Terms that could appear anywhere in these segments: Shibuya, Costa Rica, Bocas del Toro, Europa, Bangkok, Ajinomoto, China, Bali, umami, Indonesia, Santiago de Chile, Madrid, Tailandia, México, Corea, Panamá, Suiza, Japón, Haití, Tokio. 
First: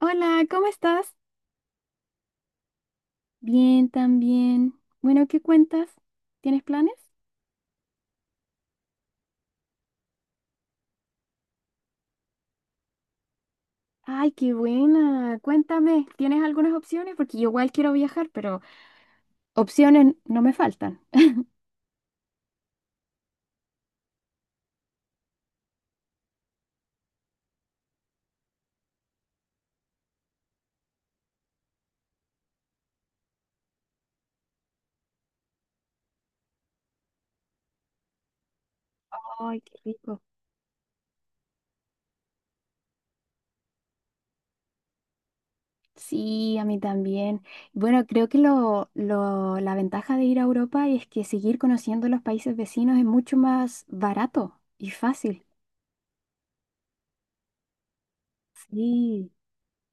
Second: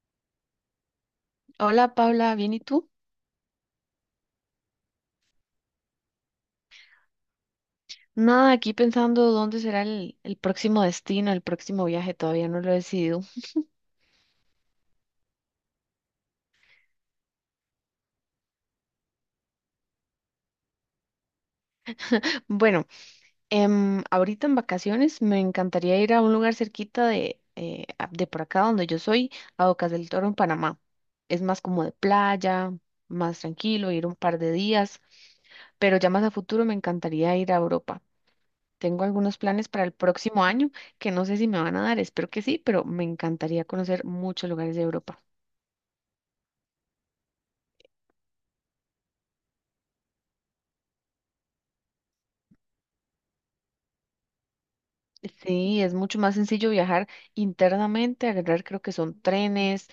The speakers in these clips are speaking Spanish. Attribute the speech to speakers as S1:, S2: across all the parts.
S1: Hola, ¿cómo estás?
S2: Hola Paula, ¿bien y tú?
S1: Bien, también. Bueno, ¿qué cuentas? ¿Tienes planes?
S2: Nada, aquí pensando dónde será el próximo destino, el próximo viaje, todavía no lo he decidido.
S1: Ay, qué buena. Cuéntame, ¿tienes algunas opciones? Porque yo igual quiero viajar, pero opciones no me faltan.
S2: Bueno, ahorita en vacaciones me encantaría ir a un lugar cerquita de por acá donde yo soy, a Bocas del Toro en Panamá. Es más como de playa, más tranquilo, ir un par de días, pero ya más a futuro me encantaría ir a Europa. Tengo algunos
S1: Ay,
S2: planes
S1: qué
S2: para el
S1: rico.
S2: próximo año que no sé si me van a dar, espero que sí, pero me encantaría conocer muchos lugares de Europa.
S1: Sí, a mí también. Bueno, creo que la ventaja de ir a Europa es que seguir conociendo los países vecinos es mucho más barato y fácil.
S2: Sí, es mucho más sencillo viajar internamente, agarrar creo que son
S1: Sí.
S2: trenes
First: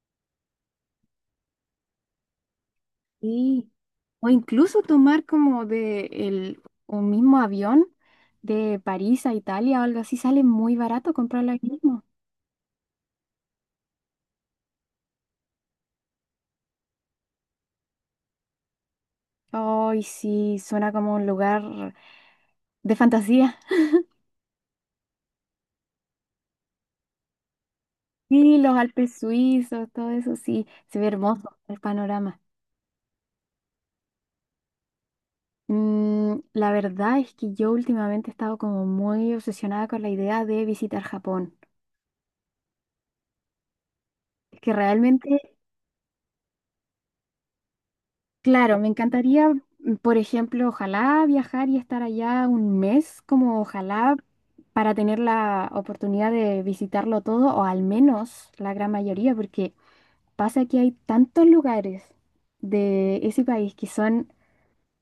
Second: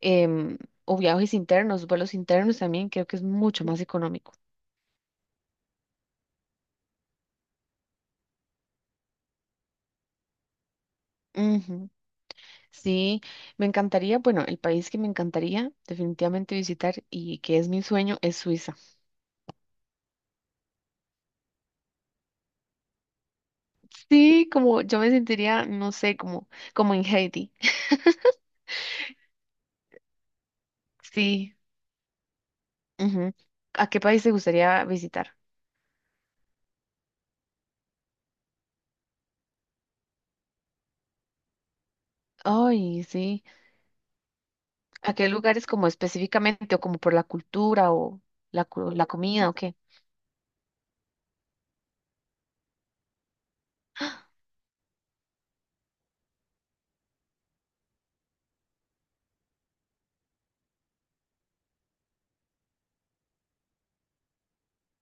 S2: em, o viajes internos, vuelos internos también, creo que es mucho
S1: Sí.
S2: más
S1: O
S2: económico.
S1: incluso tomar como un mismo avión de París a Italia o algo así, sale muy barato comprarlo ahí
S2: Ujú,
S1: mismo.
S2: sí, me encantaría, bueno, el país que me encantaría definitivamente visitar y que es mi sueño es Suiza.
S1: Ay, sí, suena como un lugar de fantasía.
S2: Sí, como yo me sentiría, no sé, como en Haití.
S1: Sí, los Alpes suizos, todo eso, sí, se ve
S2: Sí.
S1: hermoso el panorama.
S2: Ujú. ¿A qué país te gustaría visitar?
S1: La verdad es que yo últimamente he estado como muy obsesionada con la idea de visitar Japón.
S2: Ay, sí.
S1: Es que
S2: ¿A qué
S1: realmente.
S2: lugares como específicamente o como por la cultura o
S1: Claro, me
S2: la
S1: encantaría,
S2: comida o qué?
S1: por ejemplo, ojalá viajar y estar allá un mes, como ojalá para tener la oportunidad de visitarlo todo, o al menos la gran mayoría, porque pasa que hay tantos lugares de ese país que son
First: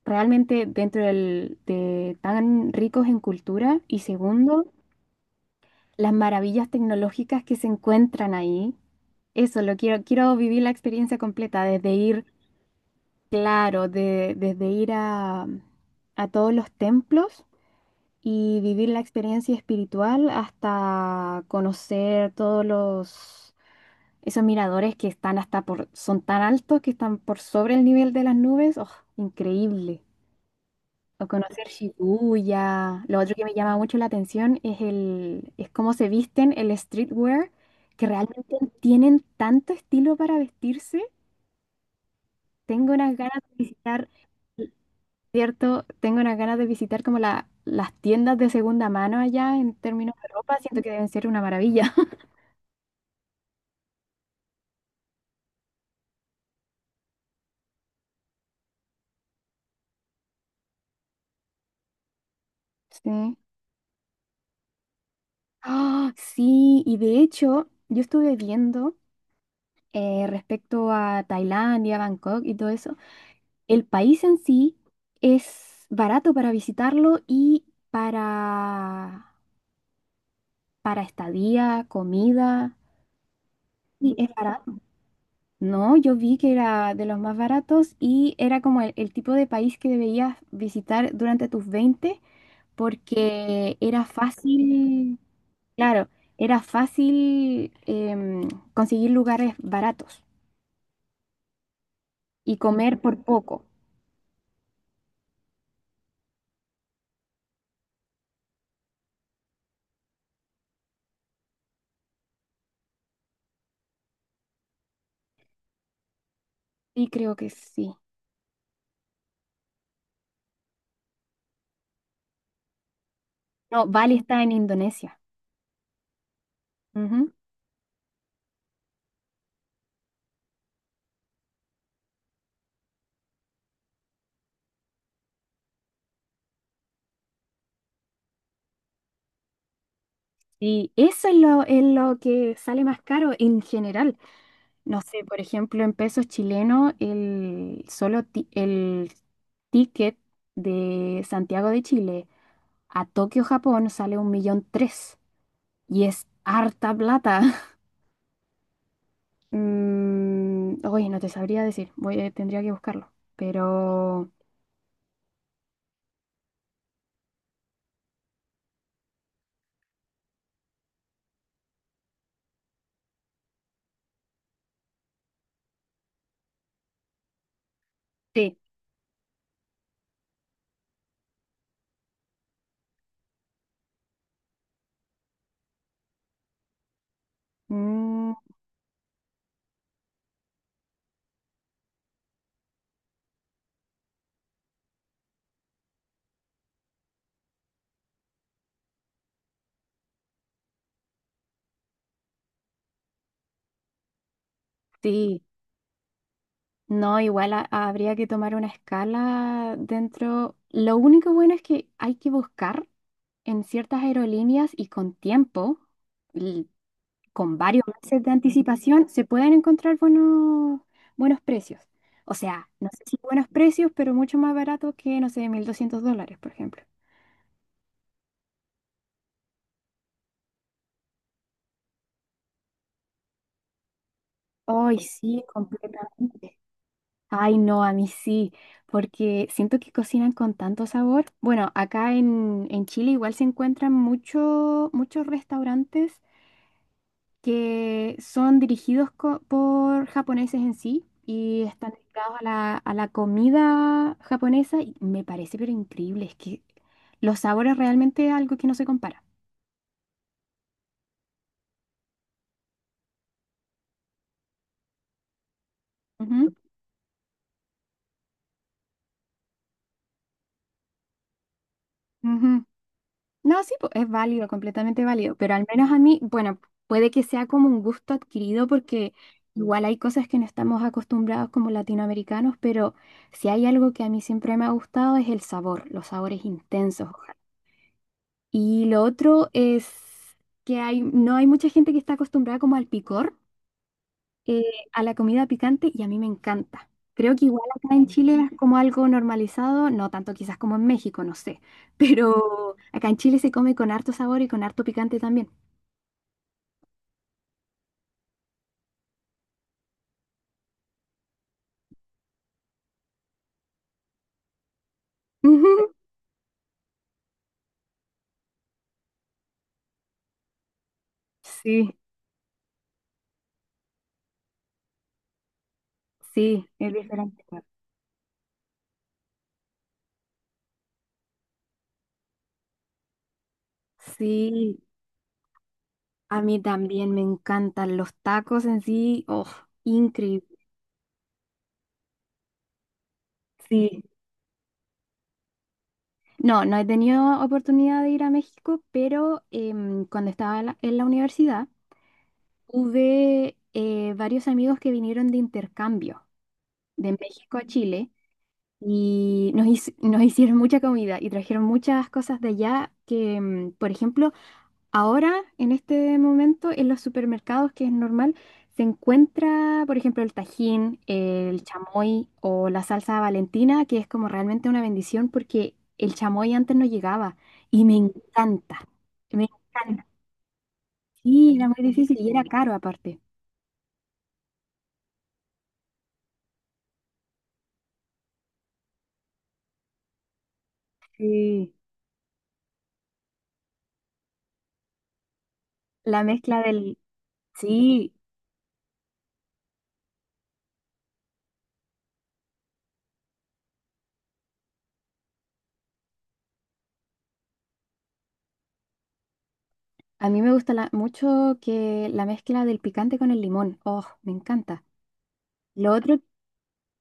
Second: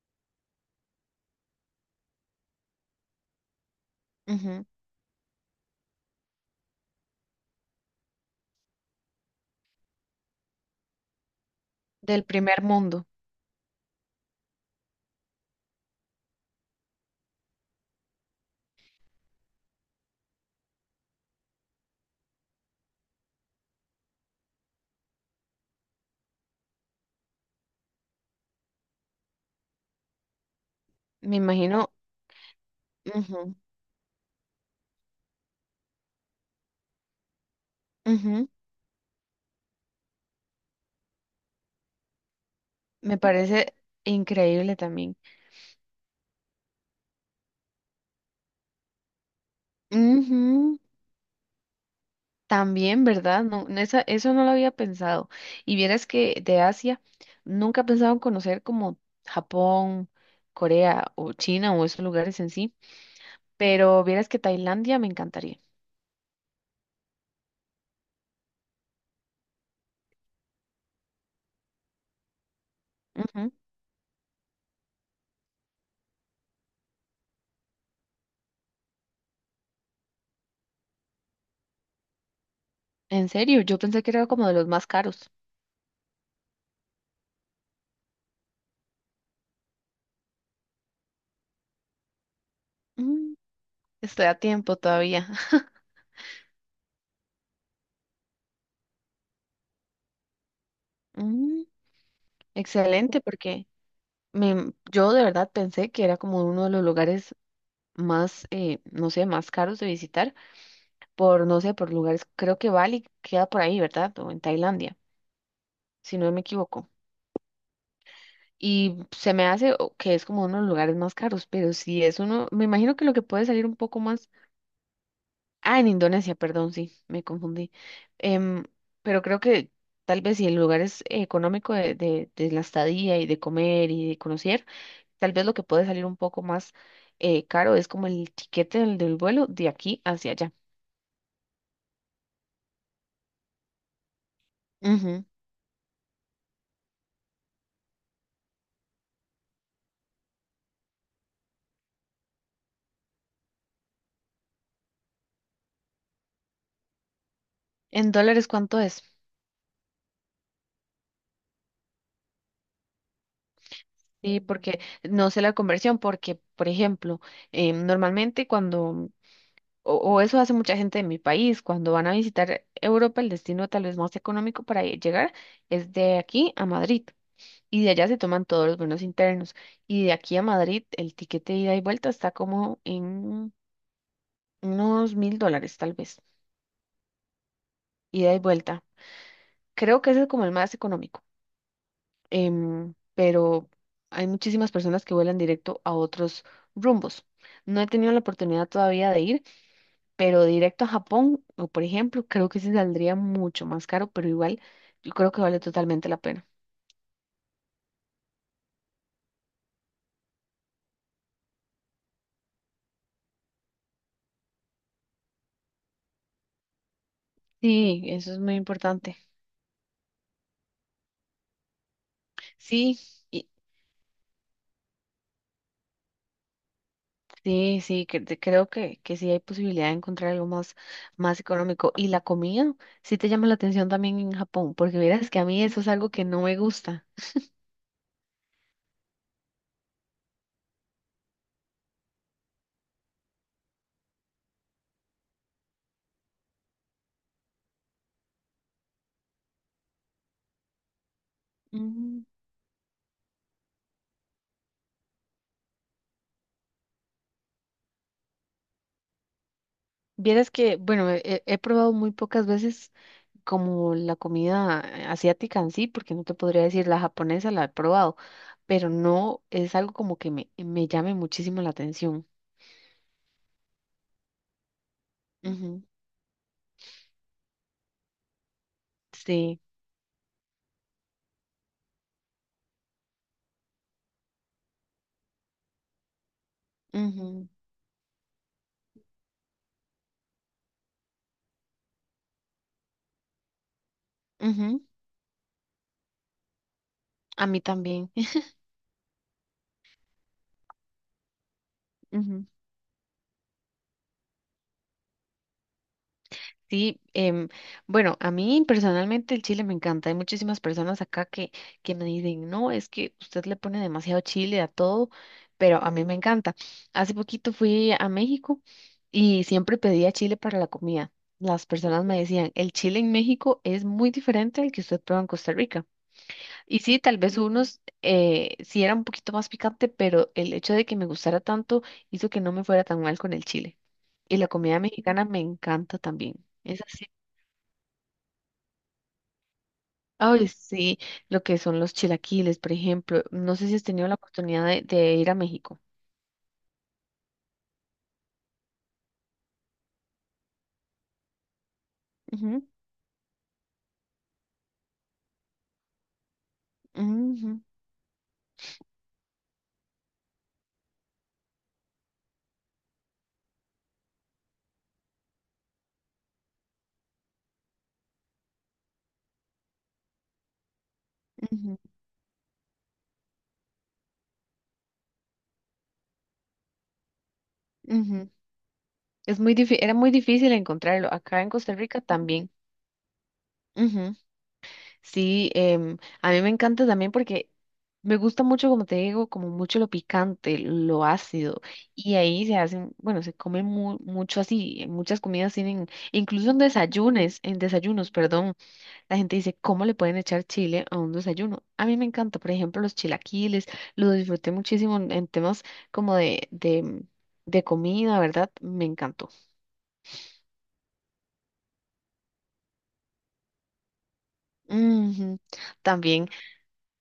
S1: realmente de tan ricos en cultura, y
S2: Ujú,
S1: segundo, las maravillas tecnológicas que se encuentran ahí. Eso, quiero vivir la experiencia completa, desde
S2: del
S1: ir.
S2: primer mundo,
S1: Claro, desde ir a todos los templos y vivir la experiencia espiritual hasta conocer todos los esos miradores que son tan altos que están por sobre el nivel de las nubes. ¡Oh, increíble! O
S2: me
S1: conocer
S2: imagino.
S1: Shibuya. Lo otro que me
S2: Ujú,
S1: llama mucho la atención es cómo se visten el streetwear, que
S2: ujú,
S1: realmente tienen tanto estilo para vestirse. Tengo unas
S2: me
S1: ganas de
S2: parece
S1: visitar.
S2: increíble también.
S1: Cierto, tengo unas ganas de visitar como las tiendas de segunda mano allá en términos de ropa,
S2: Ujú,
S1: siento que deben ser una maravilla.
S2: también, ¿verdad? No, no, eso no lo había pensado. Y vieras que de Asia nunca he pensado en conocer como Japón, Corea o China o esos lugares en sí,
S1: Sí.
S2: pero vieras que Tailandia me encantaría.
S1: Ah, sí, y de hecho, yo estuve viendo respecto a Tailandia, Bangkok y todo eso,
S2: Ujú,
S1: el país en sí es barato para visitarlo y para, para, estadía, comida,
S2: en serio, yo pensé que
S1: y
S2: era
S1: es
S2: como de los
S1: barato.
S2: más caros.
S1: No, yo vi que era de los más baratos y era como el tipo de país que debías visitar durante tus 20
S2: Mm,
S1: porque era
S2: Estoy a tiempo
S1: fácil,
S2: todavía.
S1: claro, era fácil conseguir lugares baratos
S2: Mm,
S1: y comer
S2: Excelente,
S1: por poco.
S2: porque. Yo de verdad pensé que era como uno de los lugares más, no sé, más caros de visitar por, no sé, por lugares, creo que Bali queda por ahí, ¿verdad? O en Tailandia, si no me equivoco.
S1: Sí, creo que sí.
S2: Y se me hace que es como uno de los lugares más caros, pero si es uno, me imagino que lo que puede salir un
S1: No,
S2: poco
S1: Bali
S2: más,
S1: está en Indonesia.
S2: ah, en Indonesia, perdón, sí, me
S1: Ujú.
S2: confundí. Em, pero creo que tal vez si el lugar es económico de la estadía y de comer y de conocer. Tal vez lo que puede salir un poco más caro es como el tiquete del vuelo de aquí hacia allá.
S1: Y eso es lo que sale más caro en general. No sé,
S2: Ujú.
S1: por ejemplo, en pesos chilenos, el solo el ticket de Santiago de Chile a Tokio, Japón, sale un millón tres. Y es harta plata.
S2: ¿En dólares cuánto es?
S1: Oye, no te sabría decir. Tendría que buscarlo. Pero
S2: Sí, porque no sé la conversión, porque, por ejemplo, normalmente cuando, o eso hace mucha gente de mi país, cuando van a visitar Europa, el destino tal vez más económico para llegar es de aquí a Madrid. Y de allá se toman
S1: sí,
S2: todos los vuelos internos. Y de aquí a Madrid, el tiquete de ida y vuelta está como en unos $1.000, tal vez,
S1: mm,
S2: ida y vuelta. Creo que ese es como el más económico, pero hay muchísimas personas que vuelan directo a otros rumbos. No he tenido la oportunidad todavía de ir, pero directo a Japón, o por ejemplo, creo que sí saldría mucho más caro, pero igual yo creo que
S1: sí.
S2: vale totalmente la pena.
S1: No, igual habría que tomar una escala dentro. Lo único bueno es que hay que buscar en ciertas aerolíneas y con tiempo con varios
S2: Sí,
S1: meses de
S2: eso es muy
S1: anticipación
S2: importante.
S1: se pueden encontrar buenos, buenos precios. O sea, no
S2: Sí,
S1: sé si buenos
S2: y-
S1: precios, pero mucho más barato que, no sé, $1.200, por ejemplo.
S2: sí, sí, creo que sí hay posibilidad de encontrar algo más, más económico. Y la comida, sí te llama la atención también en Japón,
S1: Ay,
S2: porque verás que
S1: sí,
S2: a mí eso es algo que no
S1: completamente.
S2: me gusta.
S1: Ay, no, a mí sí, porque siento que cocinan con tanto sabor. Bueno, acá en, Chile igual se encuentran muchos restaurantes que son dirigidos por japoneses en sí y están dedicados a la comida japonesa y me parece pero increíble, es que los sabores realmente es algo que no se compara.
S2: Vieras que, bueno, probado muy pocas veces como la comida asiática en sí, porque no te
S1: Ujú,
S2: podría decir la japonesa, la he probado, pero no es algo como que me llame muchísimo la atención.
S1: ujú. No, sí, po, es válido, completamente válido, pero al
S2: Ujú,
S1: menos a mí, bueno, puede que sea como un gusto adquirido porque
S2: sí,
S1: igual hay cosas que no estamos acostumbrados como latinoamericanos, pero si hay algo que a mí siempre me ha gustado es el sabor, los sabores intensos.
S2: ujú,
S1: Y lo otro es que no hay mucha gente que está acostumbrada como al picor, eh,
S2: ujú,
S1: a la comida picante, y a mí me encanta. Creo que
S2: a mí
S1: igual acá en
S2: también.
S1: Chile es como algo normalizado, no tanto quizás como en México, no sé,
S2: Ujú.
S1: pero acá en Chile se come con harto sabor y con harto picante también.
S2: Sí, bueno, a mí personalmente el chile me encanta. Hay muchísimas personas acá que me dicen, no, es que usted le pone demasiado chile a todo,
S1: Ujú.
S2: pero a mí me encanta. Hace poquito fui a México y siempre pedía chile para la comida. Las
S1: Sí,
S2: personas me decían, el chile en México es muy diferente al que usted prueba en Costa Rica.
S1: sí,
S2: Y
S1: es
S2: sí, tal vez
S1: diferente.
S2: unos sí era un poquito más picante, pero el hecho de que me gustara tanto hizo que no me fuera tan mal con el chile. Y la comida
S1: Sí,
S2: mexicana me encanta también.
S1: a mí también me encantan los tacos en sí, oh, increíble.
S2: Ay, sí, lo que son los chilaquiles, por ejemplo. No sé si has
S1: Sí.
S2: tenido la oportunidad de ir a México.
S1: No, no he tenido oportunidad de ir a México, pero cuando estaba en la universidad
S2: Ujú,
S1: tuve varios amigos que vinieron de intercambio de México
S2: ujú,
S1: a Chile y nos hicieron mucha comida y trajeron muchas cosas de allá que, por ejemplo. Ahora, en este momento, en los supermercados, que es normal, se encuentra, por ejemplo, el tajín, el
S2: ujú,
S1: chamoy o la salsa Valentina, que es como realmente una bendición porque el chamoy antes no llegaba y me
S2: ujú.
S1: encanta.
S2: Es
S1: Me
S2: muy era
S1: encanta.
S2: muy difícil encontrarlo. Acá en
S1: Sí, era
S2: Costa
S1: muy
S2: Rica
S1: difícil y era
S2: también.
S1: caro aparte.
S2: Ujú. Sí, a mí me encanta también porque me gusta mucho, como te digo, como mucho lo picante, lo ácido.
S1: Sí.
S2: Y ahí se hacen, bueno, se come mucho así. Muchas comidas tienen,
S1: La
S2: incluso
S1: mezcla del.
S2: en desayunos,
S1: Sí,
S2: perdón. La gente dice, ¿cómo le pueden echar chile a un desayuno? A mí me encanta, por ejemplo, los chilaquiles, lo disfruté muchísimo en temas como de comida, ¿verdad? Me encantó.
S1: a mí me gusta mucho que la mezcla del picante con el limón. Oh, me encanta.
S2: Ujú,
S1: Lo otro
S2: también,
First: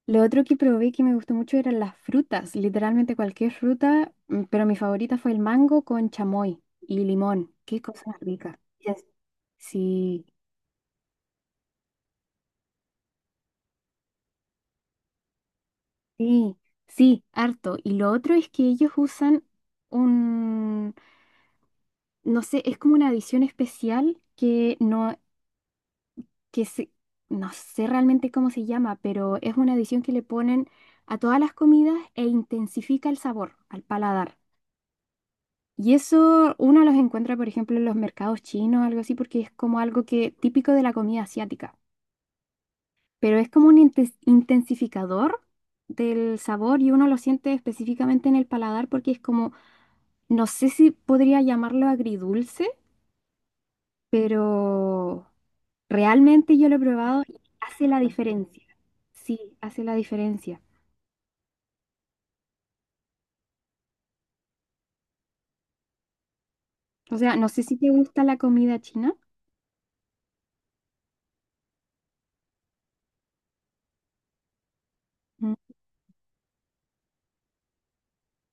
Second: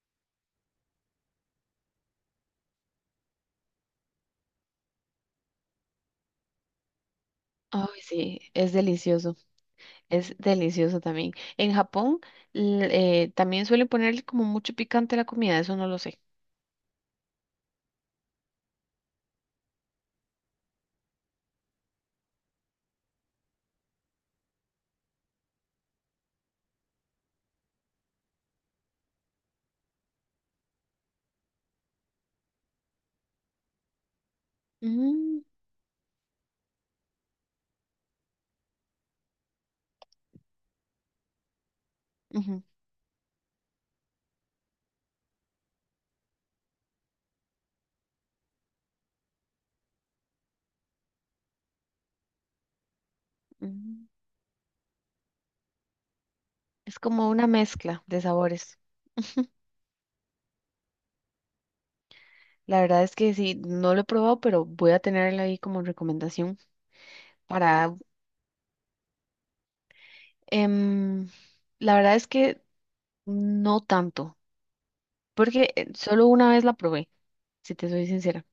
S1: Lo otro que probé que me gustó mucho eran las frutas, literalmente cualquier fruta, pero mi favorita fue el mango con chamoy y limón. Qué
S2: ay,
S1: cosa más
S2: sí,
S1: rica. Yes. Sí,
S2: es delicioso también. En Japón l- también suelen ponerle como mucho picante a la comida, eso no lo sé.
S1: sí, sí, harto. Y lo otro es que ellos usan un, no sé, es como una adición especial que no, que se, no sé realmente cómo se llama, pero es una adición que le ponen a todas las comidas e intensifica el sabor al paladar.
S2: Mm,
S1: Y eso uno los encuentra, por ejemplo, en los mercados chinos, algo así, porque es como algo que típico de la comida asiática,
S2: ujú,
S1: pero es como un intensificador del sabor y uno lo siente específicamente en el paladar porque es como, no sé si podría llamarlo agridulce,
S2: ujú.
S1: pero realmente yo lo he
S2: Es
S1: probado
S2: como
S1: y
S2: una
S1: hace la
S2: mezcla de
S1: diferencia.
S2: sabores.
S1: Sí, hace la diferencia.
S2: La verdad es que sí, no lo he probado, pero voy a tenerla ahí como recomendación
S1: O sea, no sé si te
S2: para.
S1: gusta la comida china.
S2: Em, la verdad es que no tanto,
S1: Mm.
S2: porque solo una vez la probé, si te soy sincera.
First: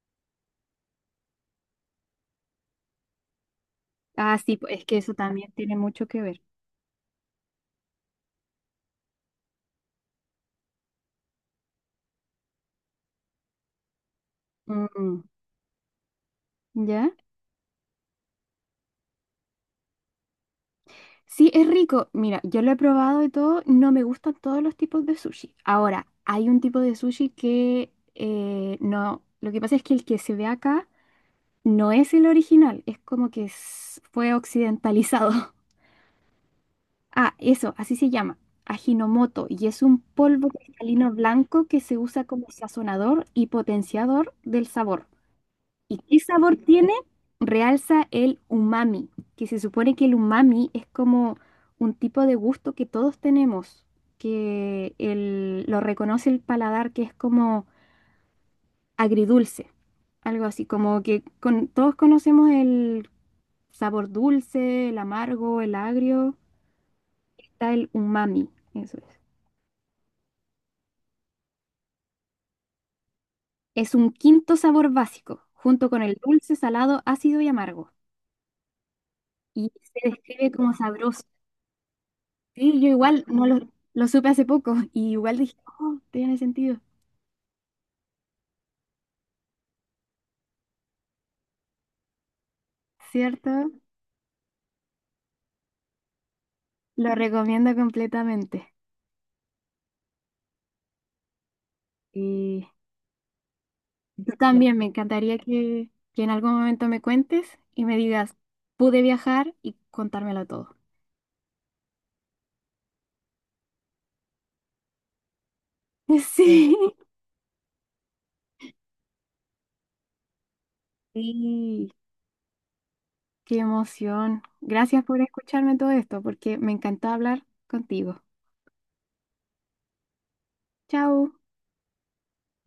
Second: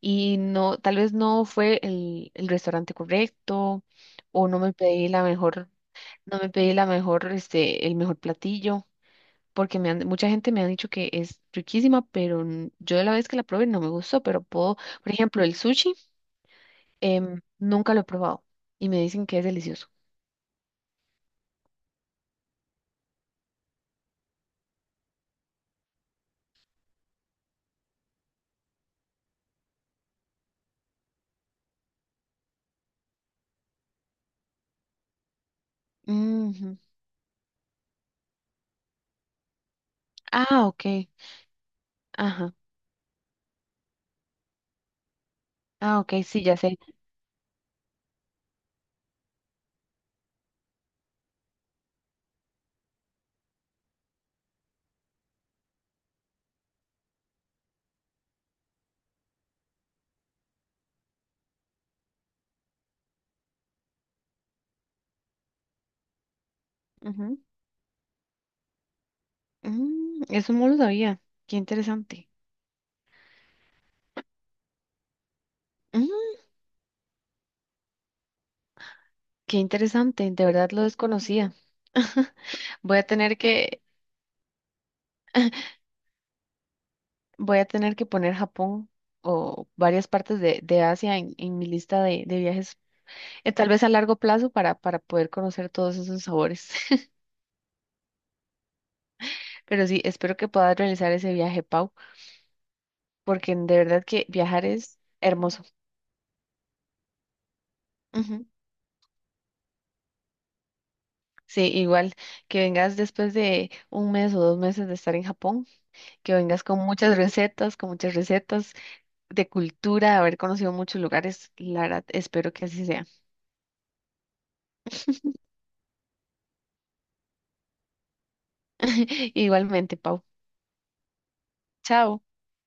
S2: Y no, tal vez no fue el restaurante correcto,
S1: Ah,
S2: o
S1: sí,
S2: no me
S1: pues es que
S2: pedí
S1: eso
S2: la
S1: también
S2: mejor,
S1: tiene mucho que
S2: no
S1: ver.
S2: me pedí la mejor, este, el mejor platillo, porque mucha gente me ha dicho que es riquísima, pero yo la vez que la probé no me gustó, pero puedo, por
S1: Mm.
S2: ejemplo, el sushi,
S1: ¿Ya?
S2: nunca lo he probado y me dicen que es delicioso.
S1: Sí, es rico. Mira, yo lo he probado y todo, no me gustan todos los tipos de sushi. Ahora, hay un tipo de sushi que no, lo que pasa es que el que se ve acá no es el original, es como que fue occidentalizado.
S2: Ujú.
S1: Ah, eso, así se llama, Ajinomoto, y es un polvo
S2: Ah, ok.
S1: cristalino blanco que se usa como
S2: Ajá.
S1: sazonador y potenciador del sabor. ¿Y
S2: Ah, ok,
S1: qué
S2: sí,
S1: sabor
S2: ya sé.
S1: tiene? Realza el umami, que se supone que el umami es como un tipo de gusto que todos tenemos, que lo reconoce el paladar, que es como agridulce, algo así, como que todos conocemos el sabor dulce, el amargo, el agrio, está el umami, eso es.
S2: Eso no lo sabía. Qué interesante.
S1: Es un quinto sabor básico, junto con
S2: Mm,
S1: el dulce, salado, ácido y amargo,
S2: Qué
S1: y se
S2: interesante, de
S1: describe
S2: verdad
S1: como
S2: lo
S1: sabroso.
S2: desconocía.
S1: Sí, yo
S2: Voy a
S1: igual
S2: tener
S1: no lo,
S2: que,
S1: lo supe hace poco y igual dije, oh, tiene sentido,
S2: voy a tener que poner Japón o varias partes de Asia en mi lista de viajes, tal
S1: ¿cierto?
S2: vez a largo plazo para poder conocer todos esos sabores.
S1: Lo recomiendo completamente.
S2: Pero sí, espero que puedas realizar ese viaje, Pau,
S1: Y
S2: porque de verdad que
S1: tú
S2: viajar
S1: también me
S2: es
S1: encantaría
S2: hermoso.
S1: que en algún momento me cuentes y me digas,
S2: Ujú.
S1: pude viajar y contármelo todo.
S2: Sí, igual que vengas después de un mes o 2 meses de estar en Japón, que vengas
S1: Sí,
S2: con muchas recetas de cultura, haber conocido muchos lugares, la
S1: sí,
S2: verdad, espero que así sea.
S1: qué emoción. Gracias por escucharme todo esto porque me encantó hablar contigo.
S2: Igualmente, Pau.
S1: Chao.
S2: Chao.